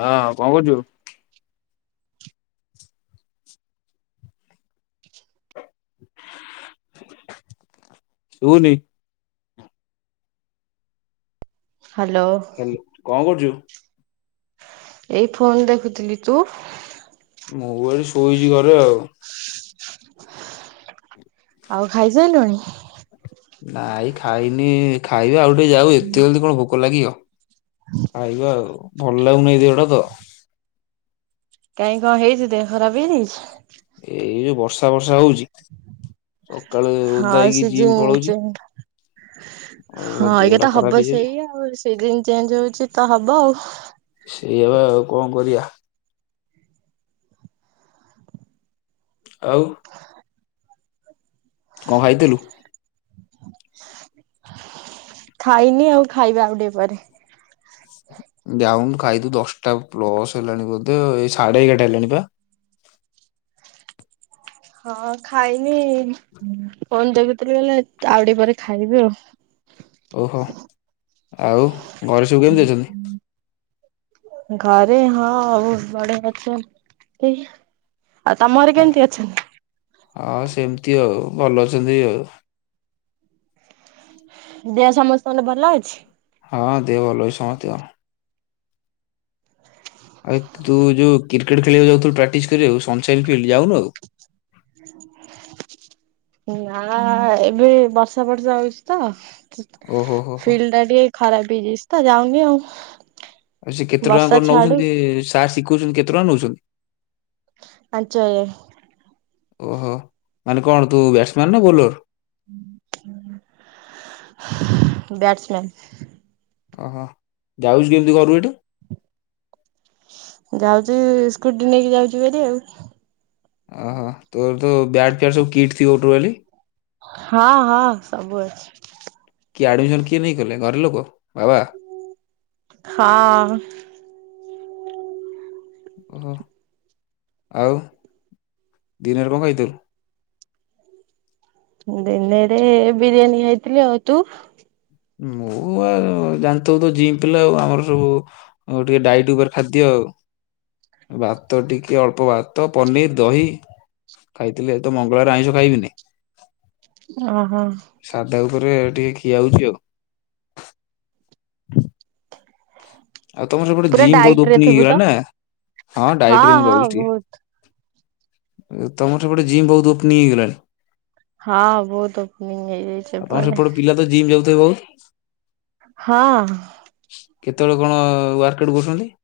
ହଁ କଣ କରୁଚୁ? [unintelligible] ଶୁବୁନିି। ହାଲୋ। ହାଲୋ କଣ କରୁଚ? ଏଇ ଫୋନ୍ ଦେଖୁଥିଲି। ତୁ? ମୁଁ ପା [unintelligible] ଶୋଇଚି ଘରେ ଆଉ। ଆଉ ଖାଇ ସାଇଲୁଣି? ନାଇଁ ଖାଇନି ଖାଇବି ଆଉ ଟିକେ ଯାଉ ଏତେ ଜଲଦି କଣ ଭୋକ ଲାଗିବ। ଖାଇବା ଆଉ ଭଲ ଲାଗୁନି ଦେହଟା ତ। କାଇଁ କଣ ହେଇଚି ଦେହ ଖରାପ ହେଇଯାଇଛି। ଏଇ ବର୍ଷା ଫର୍ଷା ହୋଉଚି। ହଁ ହେଇକି ଜିମ୍ ସିଜିନ୍ ପଳଉଛି ଚେନ୍ ହଁ ଆଉ ଏଇଟା ଦେହଟା ତ ଖରାପ ହବ ହେଇଯାଉଛି। ସେଇଆ ସିଜିନ୍ ଚେଞ୍ଜ ହୋଉଚି ତ ହବ ଆଉ। ସେଇଆବା ଆଉ କଣ କରିବା। ଆଉ କଣ ଖାଇଥିଲୁ? ଖାଇନି ଆଉ ଖାଇବା ଆଉଟିକେ ପରେ। ଯାଉନୁ ଖାଇବୁ ଦଶଟା ପ୍ଲସ ହେଲାଣି ବୋଧେ ଏଇ ସାଢେ ଏଗାରଟା ହେଲାଣି ପା। ହଁ ଖାଇନି ଫୋନ୍ ଦେଖୁଥିଲି ବୋଲେ ଆଉ ଟିକେ ପରେ ଖାଇବି ଆଉ। ଓହୋ ଆଉ ଘରେ ସବୁ କେମିତି ଅଛନ୍ତି? ଘରେ ହଁ ବୋହୁତ ବଢିଆ ଅଛ ନ୍ତି। ଆଉ ତମ ଘରେ କେମିତି ଅଛନ୍ତି? ଆଉ ସେମିତି ଆଉ ଭଲ ଅଛନ୍ତି ଆଉ। ଦେହ ସମସ୍ତଙ୍କର ଭଲ ଅଛି? ହଁ ଦେହ ଭଲ ଅଛି ସମତିଙ୍କର। ଆରେ ତୁ ଯୋଉ କ୍ରିକେଟ୍ ଖେଳିବାକୁ ଯାଉଥିଲୁ ପ୍ରାକ୍ଟିସ କରିବାକୁ ସନସାଇ ଫିଲ୍ଡ ଯାଉନୁ ଆଉ? ଏ ନା ଏବେ ବର୍ଷା ଫର୍ଷା ହଉଛି ତ ଓହୋ ହୋ ହୋ ଫିଲ୍ଡ ଟା ଟିକେ ଖରାପ ହେଇ ଯାଇଛି ତ ଯାଉନି ଆଉ। ଆଉ ସେ କେତେ ଟଙ୍କା ବର୍ଷା କଣ ଛାଡୁ ନଉଛନ୍ତି ସାର୍ ଶିଖଉଛନ୍ତି କେତେ ଟଙ୍କା ନଉଛନ୍ତି? ପାଞ୍ଚହଜାର। ଓହୋ, ମାନେ କଣ ତୁ ବ୍ୟାଟ୍ସମ୍ୟାନ୍ ନା ବୋଲର୍? ବ୍ୟାଟସମେନ୍। ଓହୋ! ଯାଉଛୁ କେମିତି ଘରୁ ଏଠୁ? ଯାଉଚି ସ୍କୁଟି ନେଇକି ଯାଉଛି ଭାରି ଆଉ। ଓହୋ, ତୋର ତ ବ୍ୟାଟ୍ ଫ୍ୟାଟ୍ ସବୁ କିଟ୍ ଥିବ ଟୋଟାଲି। ହଁ, ହଁ ସବୁ ଅଛି। କିଏ ଆଡ଼ମିସନ୍ କିଏ ନେଇ କଲେ ଘର ଲୋକ ବାବା? ହଁ। ଓହୋ, ଆଉ ଦିନରେ କଣ ଖାଇଥିଲୁ? ଦିନରେ ବିରିୟାନୀ ଖାଇଥିଲି, ଆଉ ତୁ? ମୁଁ ଆ, ଜାଣିଥିବୁ ତ ଜିମ୍ ପିଲା ଆଉ ଆମର ସବୁ ଆଉ ଟିକେ ଡାଇଟ୍ ଉପରେ ଖାଦ୍ୟ। ଭାତ ଟିକେ ଅଳ୍ପ ଭାତ ପନିର୍ ଦହି ଖାଇଥିଲି ଆଜି ତ ମଙ୍ଗଳବାର ଆଇଁଷ ଖାଇବିନି। ଓହୋ। ସାଧା ଉପରେ ଟିକେ ଖିଆ ହଉଛି ଆଉ। ଆଉ ତୋମର ସେପଟେ ପୁରା ଜିମ୍ ବହୁତ ଡାଇଟ ରେ ଓପନିଙ୍ଗ ଥିବୁ ହେଇଗଲା ତ? ନା, ହଁ ଡାଇଟ୍ ରେ ମୁଁ ହଁ ରହୁଛି ଟିକେ। ବହୁତ ଏ ତୋମର ସେପଟେ ଜିମ୍ ବହୁତୁ ଓପନିଂ ହେଇଗଲାଣି। ହଁ ବହୁତୁ ଓପନିଂ ହେଇଯାଇଛି ଆଉ ତମର ଏପଟେ। ସେପଟେ ପିଲା ତ ଜିମ୍ ଯାଉଥିବେ ବହୁତ? ହଁ। କେତେବେଳେ କଣ ୱାର୍କ ଆଉଟ କରୁଛନ୍ତି?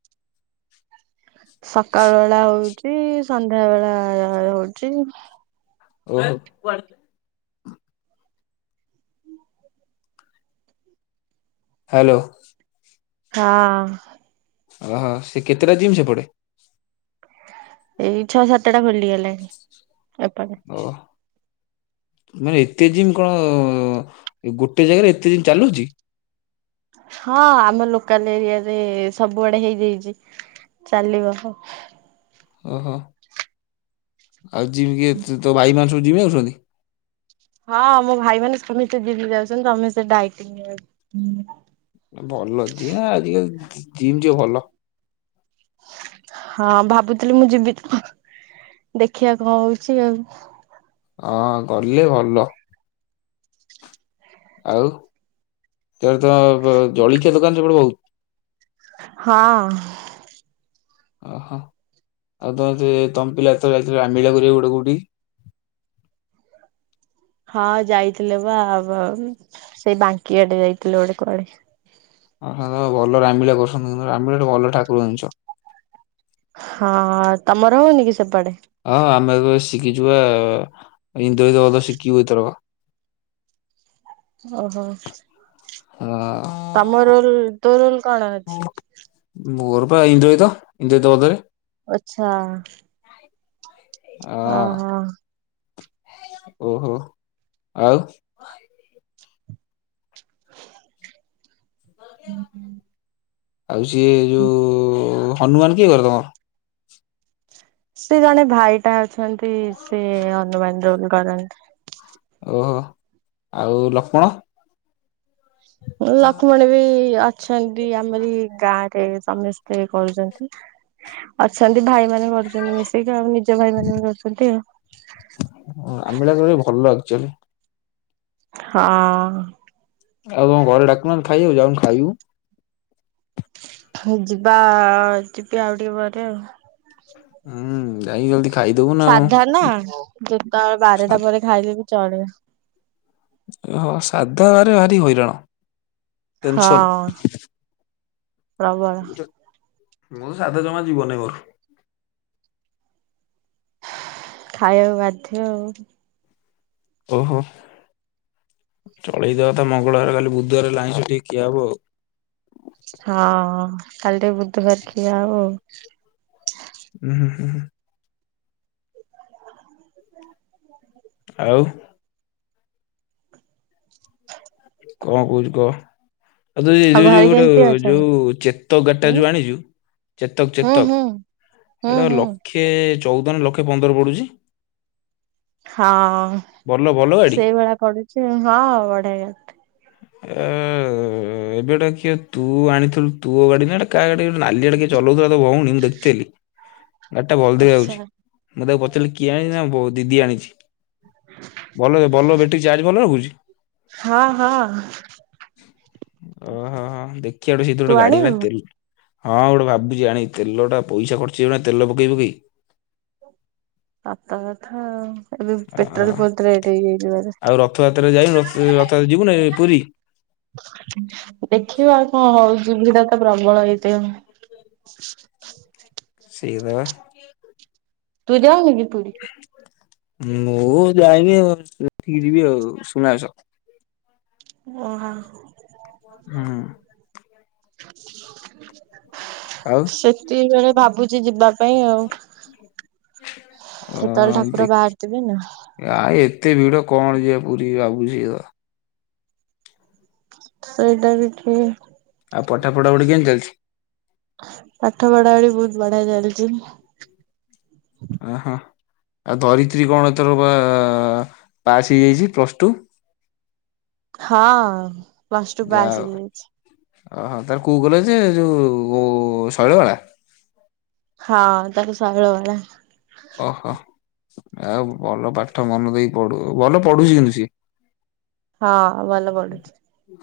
ସକାଳ ବେଳା ହଉଚି ସନ୍ଧ୍ୟା ବେଳା ହ-ହଉଚି। ଓହୋ। ହାଲୋ। ହଁ। ଓହୋ, ସେ କେତେଟା ଜିମ୍ ସେପଟେ? ଏହି ଛଅ ସାତ ଟା ଖୋଲିଗଲାଣି ଏପଟେ। ଓଃ, ମାନେ ଏତେ ଜିମ୍ କଣ ଗୋଟେ ଜାଗାରେ ଏତେ ଜିମ୍ ଚାଲୁଛି? ହଁ ଆମ ଲୋକାଲ ଏରିଆ ରେ ସବୁଆଡେ ହେଇଯାଇଚି। ଚାଲିବ ହଁ। ଓହୋ, ଆଉ ଜିମ୍ କି ତୋ ଭାଇ ମାନେ ସବୁ ଜିମ୍ ଯାଉଛନ୍ତି? ହଁ ମୋ ଭାଇ ମାନେ ସମସ୍ତେ ଜିମ୍ ଯାଉଛନ୍ତି, ସମସ୍ତେ ଡାଇଟିଙ୍ଗ ରେ ଅଛନ୍ତି। ଭଲ ଯିଏ ଆଜିକାଲି ଜି-ଜିମ୍ ଯିବା ଭଲ। ହଁ ଭାବୁଥିଲି ମୁଁ ଯିବି ତ ଦେଖିବା କଣ ହଉଛି ଆଉ। ହଁ ଗଲେ ଭଲ। ଆଉ ତୋର ତ ଆଉ [unintelligible] ଜଳଖିଆ ଦୋକାନ ସେପଟେ ବହୁତ। ହଁ। ଓହୋ। ଆଉ ତମେ ସେ ତମ୍ପିଲାତ ଯାଇଥିଲ ଆମ୍ବିଳା [unintelligible] ଗୋଟେ କୋଉଠି? ହଁ ଯାଇଥିଲେ ବା ଅବ ସେଇ ବାଙ୍କିଆଡେ ଯାଇଥିଲେ ଗୋଟେ କୁଆଡେ। ଅହ ତମେ ଭଲ ରାମିଳ କରୁଛ [unintelligible] ରାମିଳ [unintelligible] ଭଲ ଠାକୁର ଜିନିଷ। ହଁ ତମର ହଉନି କି ସେପଟେ? ହଁ ଆମେ ତ ଶିଖିଛୁ ପା [unintelligible] ଶିଖିବୁ ଏଇଥରକ। ଓହୋ ହଁ ତମ ରୋଲ ତୋ ରୋଲ କଣ ଅଛି? ମୋର ପା ଇନ୍ଦ୍ରଜିତ ଇନ୍ଦ୍ରଜିତ ବୋଧେ। ଓ ଆଚ୍ଛା। ଅ। ଓହୋ ଆଉ। ହ ହୁଁ ହୁଁ। ଆଉ ସିଏ ଯୋଉ ହନୁମାନ କିଏ କରେ ତମର? ସେ ଜଣେ ଭାଇଟା ଅଛନ୍ତି ସେ ହନୁମାନ ରୋଲ କରନ୍ତି। ଓହୋ ଆଉ ଲକ୍ଷ୍ମଣ। ଉଁ ଲକ୍ଷ୍ମଣ ବି ଅଛନ୍ତି ଆମରି ଗାଁ ରେ। ସମସ୍ତେ କରୁଛନ୍ତି ଅଛନ୍ତି ଭାଇମାନେ କରୁଛନ୍ତି ମି ଏଇ ତ ଆଉ ନିଜ ଭାଇ ମାନେ ବି କରୁଛନ୍ତି। ଆମିଳା ଭଲ ଚକୁଳି ଭଲ ଆକ୍ଚୁଲି। ହଁ। ଆଉ ତମ ଘରେ ଡାକୁନାହାନ୍ତି ଖାଇବାକୁ ଯାଉନୁ ଖାଇବୁ? ଯିବା ଯିବି ଆଉ ଟିକେ ପରେ ଆଉ। ହୁଁ ଯାଇକି ଜଲଦି ଖାଇଦବୁ ନା ଆଉ। ସାଧା ନା ଯେତବେଳେ ବାରଟା ପରେ ଖାଇଲେ ବି ଚଳିବ। ହଁ ସାଧା ବାରେ ଭାରି ହଇରାଣ। ହଁ ଟେନସନ। ପ୍ରବଳ। ମୁଁ ସାଧା ଜମା ଯିବନି ମୋର। ଖାଇବାକୁ ବାଧ୍ୟ ଆଉ। ଓହୋ ଚଳେଇଦବା ତ ମଙ୍ଗଳବାର କାଲି ବୁଧବାର ହେଲେ ଆଇଁଷ ଟିକେ ଖୀଆ ହବ ଆଉ। ହଁ କାଲି ଟି ବୁଧବାର ଖିଆହବ। ଉଁ ହୁଁ ହୁଁ ହୁଁ। ଆଉ। କଣ କହୁଛୁ କହ? ଆଉ ତୁ ଏଇ ଯୋଉ ଯୋଉ ଘରେ ଗୋଟେ କେମିତି ଅଛନ୍ତି? ଯୋଉ ଚେତକ ହୁଁ ଗାଡିଟା ଯୋଉ ଆଣିଛୁ। ଚେତକ୍ ହୁଁ ହୁଁ ଚେତକ୍। ହୁଁ ହୁଁ। ଖେ ଚଉଦ ନା ଲକ୍ଷେ ପନ୍ଦର ପଡ଼ୁଛି। ହଁ ଭଲ ଭଲ ଗାଡି। ସେଇଭଳିଆ ପଢୁଛି ହଁ ପଢେଇବ। ଏ ଏବେ ଟା କିଏ ତୁ ଆଣିଥିଲୁ ତୋ ଗାଡି ନା ଏଟା କାହା ଗାଡି? ନାଲିଆଟା କିଏ ଚଲଉଥିଲା ତୋ ଭଉଣୀ ମୁଁ ଦେଖିଥିଲି। ଗାଡିଟା ଭଲ ଆଚ୍ଛା। ଦେଖାଯାଉଛି ମୁଁ ତାକୁ ପଚାରିଲି କିଏ ଆଣିଛି ନା ବୋ ଦିଦି ଆଣିଛି। ଭଲ ଭଲ ବେଟରି ଚାର୍ଜ ଭଲ ରଖୁଛି। ହଁ ହଁ। ଓହୋ ହୋ ଦେଖିବା ଗୋଟେ ସେଇଥିରୁ ତୁ ଗୋଟେ ଗାଡି ନା ଆଣିବୁ? ତେଲ ହଁ ଗୋଟେ ଭାବୁଛି ଆଣି ତେଲଟା ପୋଇସା ଖର୍ଚ ହେବ ନାଣି ତେଲ ପକେଇ-ପକେଇ। ଆତ କଥା ଆଉ। ଏବେ ଆ ପେଟ୍ରୋଲ ବହୁତ୍ ରେଟ ହେଇଯାଇଥିବ ଆଉ ରଥଯାତ୍ରାରେ ଯାଇନୁ ରଥ ରଥଯାତ୍ରା ଯିବୁ ନା ଏ ବୋଧେ? ପୁରୀ? ଦେଖିବା କଣ ହଉଛି ତାର ତ ପ୍ରବଳ ହେଇଥ, ସେଇକଥାବା, ତୁ ଯାଉ କି ପୁରୀ? ମୁଁ ଯାଇନି ଆଉ ସେଠିକି ଯିବି ଆଉ ସୁନାବେଶ। ଓ ହଁ, ହୁଁ, [unintelligible] ଆଉ, ସେତିକି ବେଳେ ଭାବୁଛି ଯିବା, ପାଇଁ ଆଉ ଅ ସେତେବେଳ ଦେ ଠାକୁର ବାହାରିଥିବେ ନା, ଆ ଏତେ ଭିଡ଼ କଣ ଯିବା ପୁରୀ ଭାବୁଛି ଅ, ସେଇଟା ବି ଠିକ୍, ଆଉ ପଠା ପଢ଼ ଗୋଟେ କେମିତି ଚାଲିଛି? ପାଠ ପଢ଼ା ପଢ଼ି ବହୁତ୍ ବଢ଼ିଆ ଚାଲିଛି। ହଁ-ହଁ, ଆଉ ଧରିତ୍ରୀ କଣ ଏଥର ବା ପାସ୍ ହେଇଯାଇଛି ପ୍ଲସ୍ ଟୁ? ହଁ ପ୍ଲସ୍ ଟୁ ପାସ୍ ହେଇଯାଇଛି। ଅ ହଁ ତାର କଉ କଲେଜ ଯେ ଯେଉଁ ଉଁ ଶୈଳବାଳା? ହଁ ତାକୁ ଶୈଳବାଳା, ଅ ହଁ ଆଉ ଭଲ ପାଠ ମନ ଦେଇ ପଢ଼ୁ ଭଲ ପଢ଼ୁଛି କିନ୍ତୁ ସିଏ, [inaudible] ହଁ ଭଲ ପଢୁଛି।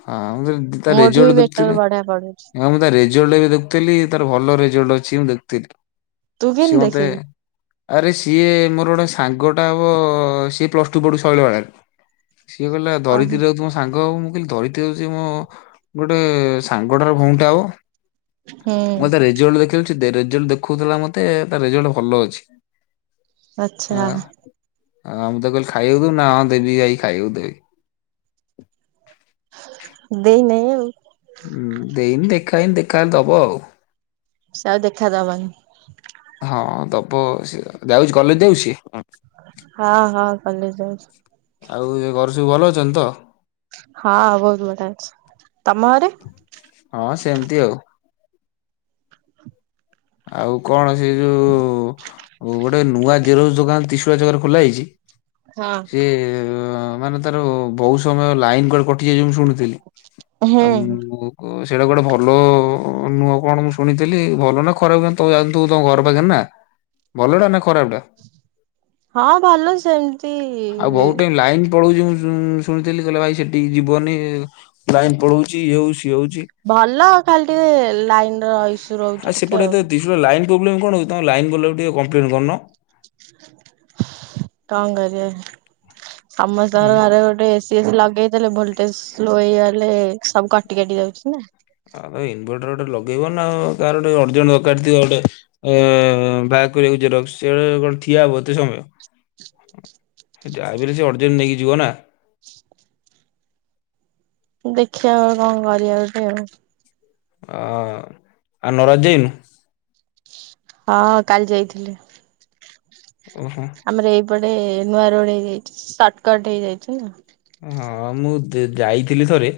ହଁ ମୁଁ କହିଲି ତା ମୋଠୁ ବି ରେଜଲଟ୍ ବେଟର ଦେଖୁଥିଲି, ବଢିଆ ପଢୁଛି ହଁ ମୁଁ ତା ରେଜଲ୍ଟ ଏବେ ଦେଖୁଥିଲି ତାର ଭଲ ରେଜଲ୍ଟ ଅଛି ମୁଁ ଦେଖୁଥିଲି, ତୁ ସିଏ କେନ୍ତି ମତେ ଦେଖିଲୁ? ଆରେ ସିଏ ମୋର ଗୋଟେ ସାଙ୍ଗଟା ହବ ସିଏ ପ୍ଲସ୍ ଟୁ ପଢ଼ୁଛି ଶୈଳବାଳାରେ, ସିଏ କହିଲା ଓହୋ ଧରିତ୍ରୀ ରାଉତ ତୁମ ସାଙ୍ଗ ହବ ମୁଁ କହିଲି ଧରିି କେଉଛି ମୋ ଗୋଟେ ସାଙ୍ଗଟାର ଭଉଣୀଟା ହବ ହୁଁ ମତେ ରେ ଜଲ୍ଟ ଦେଖଉଛି ଦେ ରେଜଲ୍ଟ ଦେଖଉଥିଲା ମତେ ତା ରେଜଲ୍ଟ ଭଲ ଅଛି। ଆଚ୍ଛା, ହଁ ମୁଁ ତାକୁ କହିଲି ଖାଇବାକୁ ଦବୁ ନାଁ ଦେବି ଆଇ ଖାଇବାକୁ ଦେବୁ ଦେ, ଦେଇନାଇ ଆଉ, ହୁଁ ଦେଇନି ଦେଖା ହେଇନି ଦେଖା ହେଲେ ଦବ ଆଉ, ସେ ଆଉ ଦେଖାଦବନି, ହଁ ଦବ ସେ ଯାଉଛି କଲେଜ୍ ଯାଉଛି ସେଏ ଅଁ? ହଁ-ହଁ କଲେଜ ଯାଉଛି। ଆଉ ଏ ଘରେ ସବୁ ଭଲ ଅଛନ୍ତି ତ? ହଁ ବହୁତ୍ ବଢ଼ିଆ ଅଛି ତମ ଘରେ? ହଁ ସେମିତି ଆଉ, ଆଉ କଣ ସେ ଯୋଉ, ହଉ ଗୋଟେ ନୂଆ ଜେରୋକ୍ସ୍ ଦୋକାନ୍ ତ୍ରିଶ୍ୟାରି ଜାଗାରେ ଖୋଲା ହେଇଛି? ହଁ। ସିଏ ଆ ମାନେ ତାର ବହୁ ସମୟ ଲାଇନ୍ କୁଆଡ଼େ କଟିଯାଇଛି ମୁଁ ଶୁଣୁଥିଲି, ହୁଁ ଆଉ ମୁଁ ସେଇଟା ଗୋଟେ ଭଲ ନୁହଁ କଣ ମୁଁ ଶୁଣିଥିଲି ଭଲ ନା ଖରାପ କଣ ତୁ ଜାଣିଥିବୁ ତମ ଘର ପାଖରେ ନା ଭଲ ଟା ନା ଖରାପ ଟା। ହଁ, ଭଲ ସେମ ଆଉ ବହୁତ ଟାଇମ୍ ଲାଇନ୍। ପଳଉଛି ମୁଁ ଶୁ ଶୁଣିଥିଲି, କହିଲେ ଭାଇ ସେଠିକି ଯିବନି ଲାଇନ୍ ପଳଉଛି ଇଏ ହଉଚି ସିଏ ହଉଛି। ଭଲ ଖାଲି ଟିକେ ଲାଇନ ର ଇସ୍ ଆଉ ସେପଟେ ଏତେ ଦି ଯୁଆ ଲାଇନ୍ ପ୍ରୋବଲେମ୍ କଣ ହଉଛି ତୁମେ ଲାଇନ ବାଲା କୁ ଟିକେ କମ୍ପ୍ଲେନ୍ କରୁନ। କଁ କରିବେ ହୁଁ। ସମସ୍ତଙ୍କର ଘରେ ଗୋଟେ ଏସ୍ ସିଏ ଲଗେଇ ଦେଲେ ଭୋଲଟେଜ ସ୍ଲୋ ହେଇଗଲେ ସବୁ କଟି କାଟି ଯାଉଛି ନା। ଆଉ ତମେ ଇନଭର୍ଟର ଗୋଟେ ଲଗେଇ ବନା ଆଉ କାର ଗୋଟେ ଅରଜେଣ୍ଟ ଦକାର ଥିବ ଗୋଟେ। ଏ ବାହାର କରିବାକୁ ଜେରକ୍ସ ସିଏ କଣ ଠିଆ ହବ ଏତେ ସମୟ? ହୁଁ ସେ ଯା ବି ହେଲେ ସେ ଅର୍ଜେଣ୍ଟ ନେଇକି ଯିବ ନା। ଦେଖିବା ଆଉ କଁ କରିବା ଗୋଟେ ଆଉ। ଆ ଆଉ ନରାଜ ଯାଇନୁ। ହଁ, କାଲି ଯାଇଥିଲି। ଓହୋ। ଆମର ଏଇପଟେ ନୂଆ ରୋଡ ହେଇଯାଇଛି। ସର୍ଟକଟ୍ ହେଇଯାଇଛି ନା। ଉଁ ହଁ, ମୁଁ ଯାଇଥିଲି ଥରେ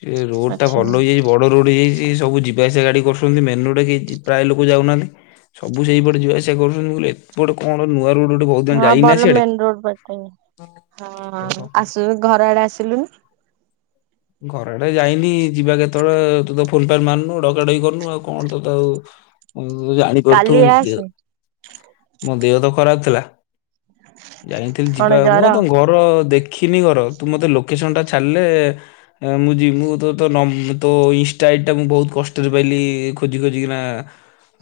ସେ ରୋଡ ଟା ଆଚ୍ଛା ଭଲ ହେଇଯାଇଛି ବଡ ବଡ଼ ରୋଡ ହେଇ ଯାଇଛି ସବୁ ଯିବା ଆସିବା ଗାଡ଼ି କରୁଛନ୍ତି। ମେନ୍ ରୋଡ କେହି ଯି ପ୍ରାୟ ଲୋକ ଯାଉନାହାନ୍ତି। ସବୁ ସେଇପଟେ ଯିବା ଆସିବା କରୁଛନ୍ତି ବୋଇଲେ। ଏଠି ଗୋଟେ କଣ ନୂଆ ରୋଡ ଗୋଟେ ବହୁତ ଦିନ ହଁ ଯାଇନା ଭଲ ସିଆଡେ ମେନ ରୋଡ ବାଟେ। ଓ ହଁ ହୋ ହୋ। ଆସୁ ଘର ଆଡ଼େ ଆସିଲୁନି। ଘର ଆଡେ ଯାଇନି। ଯିବା କେତେବେଳେ ତୁ ତ ଫୁନ୍ ଫାନ୍ ମାରନୁ ଡକା ଡକି କରୁନୁ ଆଉ କଣ ତୁ ତ ଆଉ ଉଁ ଜାଣି ପାରୁଥୁବୁ କାଲି ଦେ ମୋ ଦେହ ଆସେ ମୋ ଦେହ ତ ଖରାପ ଥିଲା। ଯାଇ ନଥିଲି, ଯିବା କଣ ଆଉ ମୁଁ ବା ଜର? ତମ ଘର। ତୋର ଦେଖିନି ଘର। ତୁ ମତେ ଲୋକେସନ୍ ଟା ଛାଡ଼ିଲେ। ଏଁ ମୁଁ ଯିବ ମୁଁ ତ ତୋ ନମ୍ବ ତୋ ଇନଷ୍ଟା ଆଇଡି ଟା ମୁଁ ବହୁତ କଷ୍ଟରେ ପାଇଲି ଖୋଜି ଖୋଜିି କିନା।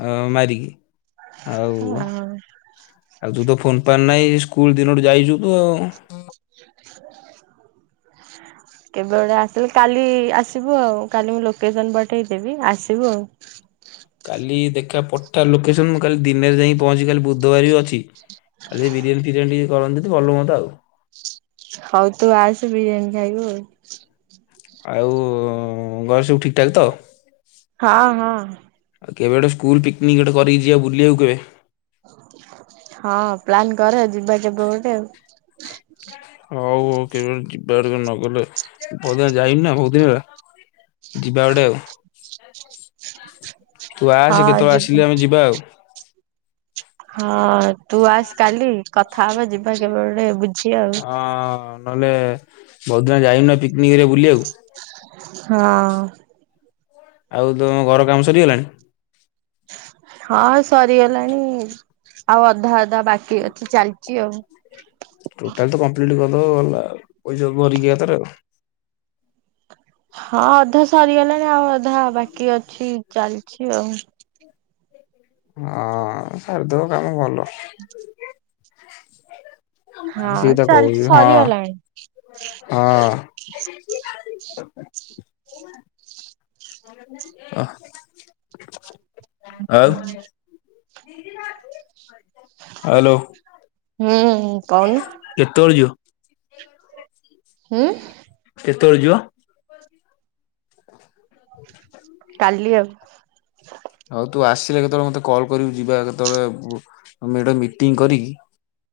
ଆଉ ମାରିକି। ଆଉ ଆଉ ତୁ ତ ଫୋନ ଫାନ ନାହିଁ। ସ୍କୁଲ ଦିନଠୁ ଯାଇଛୁ ତୁ ଆଉ। [inaudible] କେବେ ଗୋଟେ ଆସିଲେ କାଲି ଆସିବୁ ଆଉ। କାଲି ମୁଁ ଲୋକେସନ ପଠେଇଦେବି ଆସିବୁ ଆଉ। କାଲି ଦେଖିବା ପଠା ଲୋକେସନ୍। ମୁଁ କାଲି ଦିନରେ ଯାଇଁକି ପହଞ୍ଚିବି କାଲି ବୁଧବାର ବି ଅଛି। କାଲି ଯଦି ବିରିୟାନୀ ଫିରିୟାନୀ ଟିକେ କରନ୍ତୁ ଯଦି ଭଲ ହୁଅନ୍ତା ଆଉ। ହଉ ତୁ ଆସେ ବିରିୟାନୀ ଖାଇବୁ ଆଉ। ଆଉ ଉଁ ଘରେ ସବୁ ଠିକ୍ ଠାକ୍ ତ? ହଁ, ହଁ। ଆଉ କେବେ ଗୋଟ ସ୍କୁଲ ପିକନିକ୍ ଗୋଟେ କରକି ଯିବା ବୁଲିବାକୁ କେବେ? ହଁ, ପ୍ଲାନ୍ କରେ ଆଉ ଯିବା କେବେ ଗୋଟେ ଆଉ। ହଉ ହଉ କେବେ ଗୋଟେ ଯିବା ଟିକେ ନଗଲେ ବହୁତ ଦିନିଆ ହେଲା ଯାଇ ନି ନା ବହୁତ ଦିନି ହେଲା। ଯିବା ଗୋଟେ ଆଉ। [inaudible] ତୁ ଆସ ହଁ କେତେବେଳେ ଯିବୁ। ଆସିଲେ ଆମେ ଯିବା ଆଉ। ହଁ, ତୁ ଆସେ କାଲି କଥା ହବା ଯିବା କେବେ ଗୋଟେ। ବୁଝି ଆଉ। ହଁ, ନହେଲେ ବହୁତ ଦିନ ହେଲା ଯାଇନି ନା ପିକନିକ କରିବାକୁ ବୁଲିବାକୁ। ହଁ। ଆଉ ତୁମ ଘର କାମ ସରିଗଲାଣି। ହଁ ସରିଗଲାଣି ଆଉ ଅଧା ଅଧା ବାକି ଅଛି ଚାଲିଛି ଆଉ। ଟୋଟାଲ ତ କମ୍ପ୍ଲିଟ କରିଦବ ଗଲା ପଇସା ଭରିକି ଏଥିରେ। ହଁ ଅଧା ସରିଗଲାଣି ଆଉ ଅଧା ବାକି ଅଛି ଚାଲିଚି ଆଉ। ହଁ ସରିଦିବ କାମ ଭଲ। ସେଏ ହଁ ତ ଚାଲିଛି କହୁଚି ହଁ ସରିଗଲାଣି। ହଁ। ଅ ଆଉ। ହାଲୋ। ହୁଁ କହୁନୁ। କେତୋଳେ ଯିବ? ହୁଁ। କେତୋଳେ ଯିବ? କାଲି ଆଉ। ହଉ ତୁ ଆସିଲେ କେତେବେଳେ ମତେ କଲ୍ କରିବୁ ଯିବା କେତେବେଳେଟ ମିଟିଂ କରିକି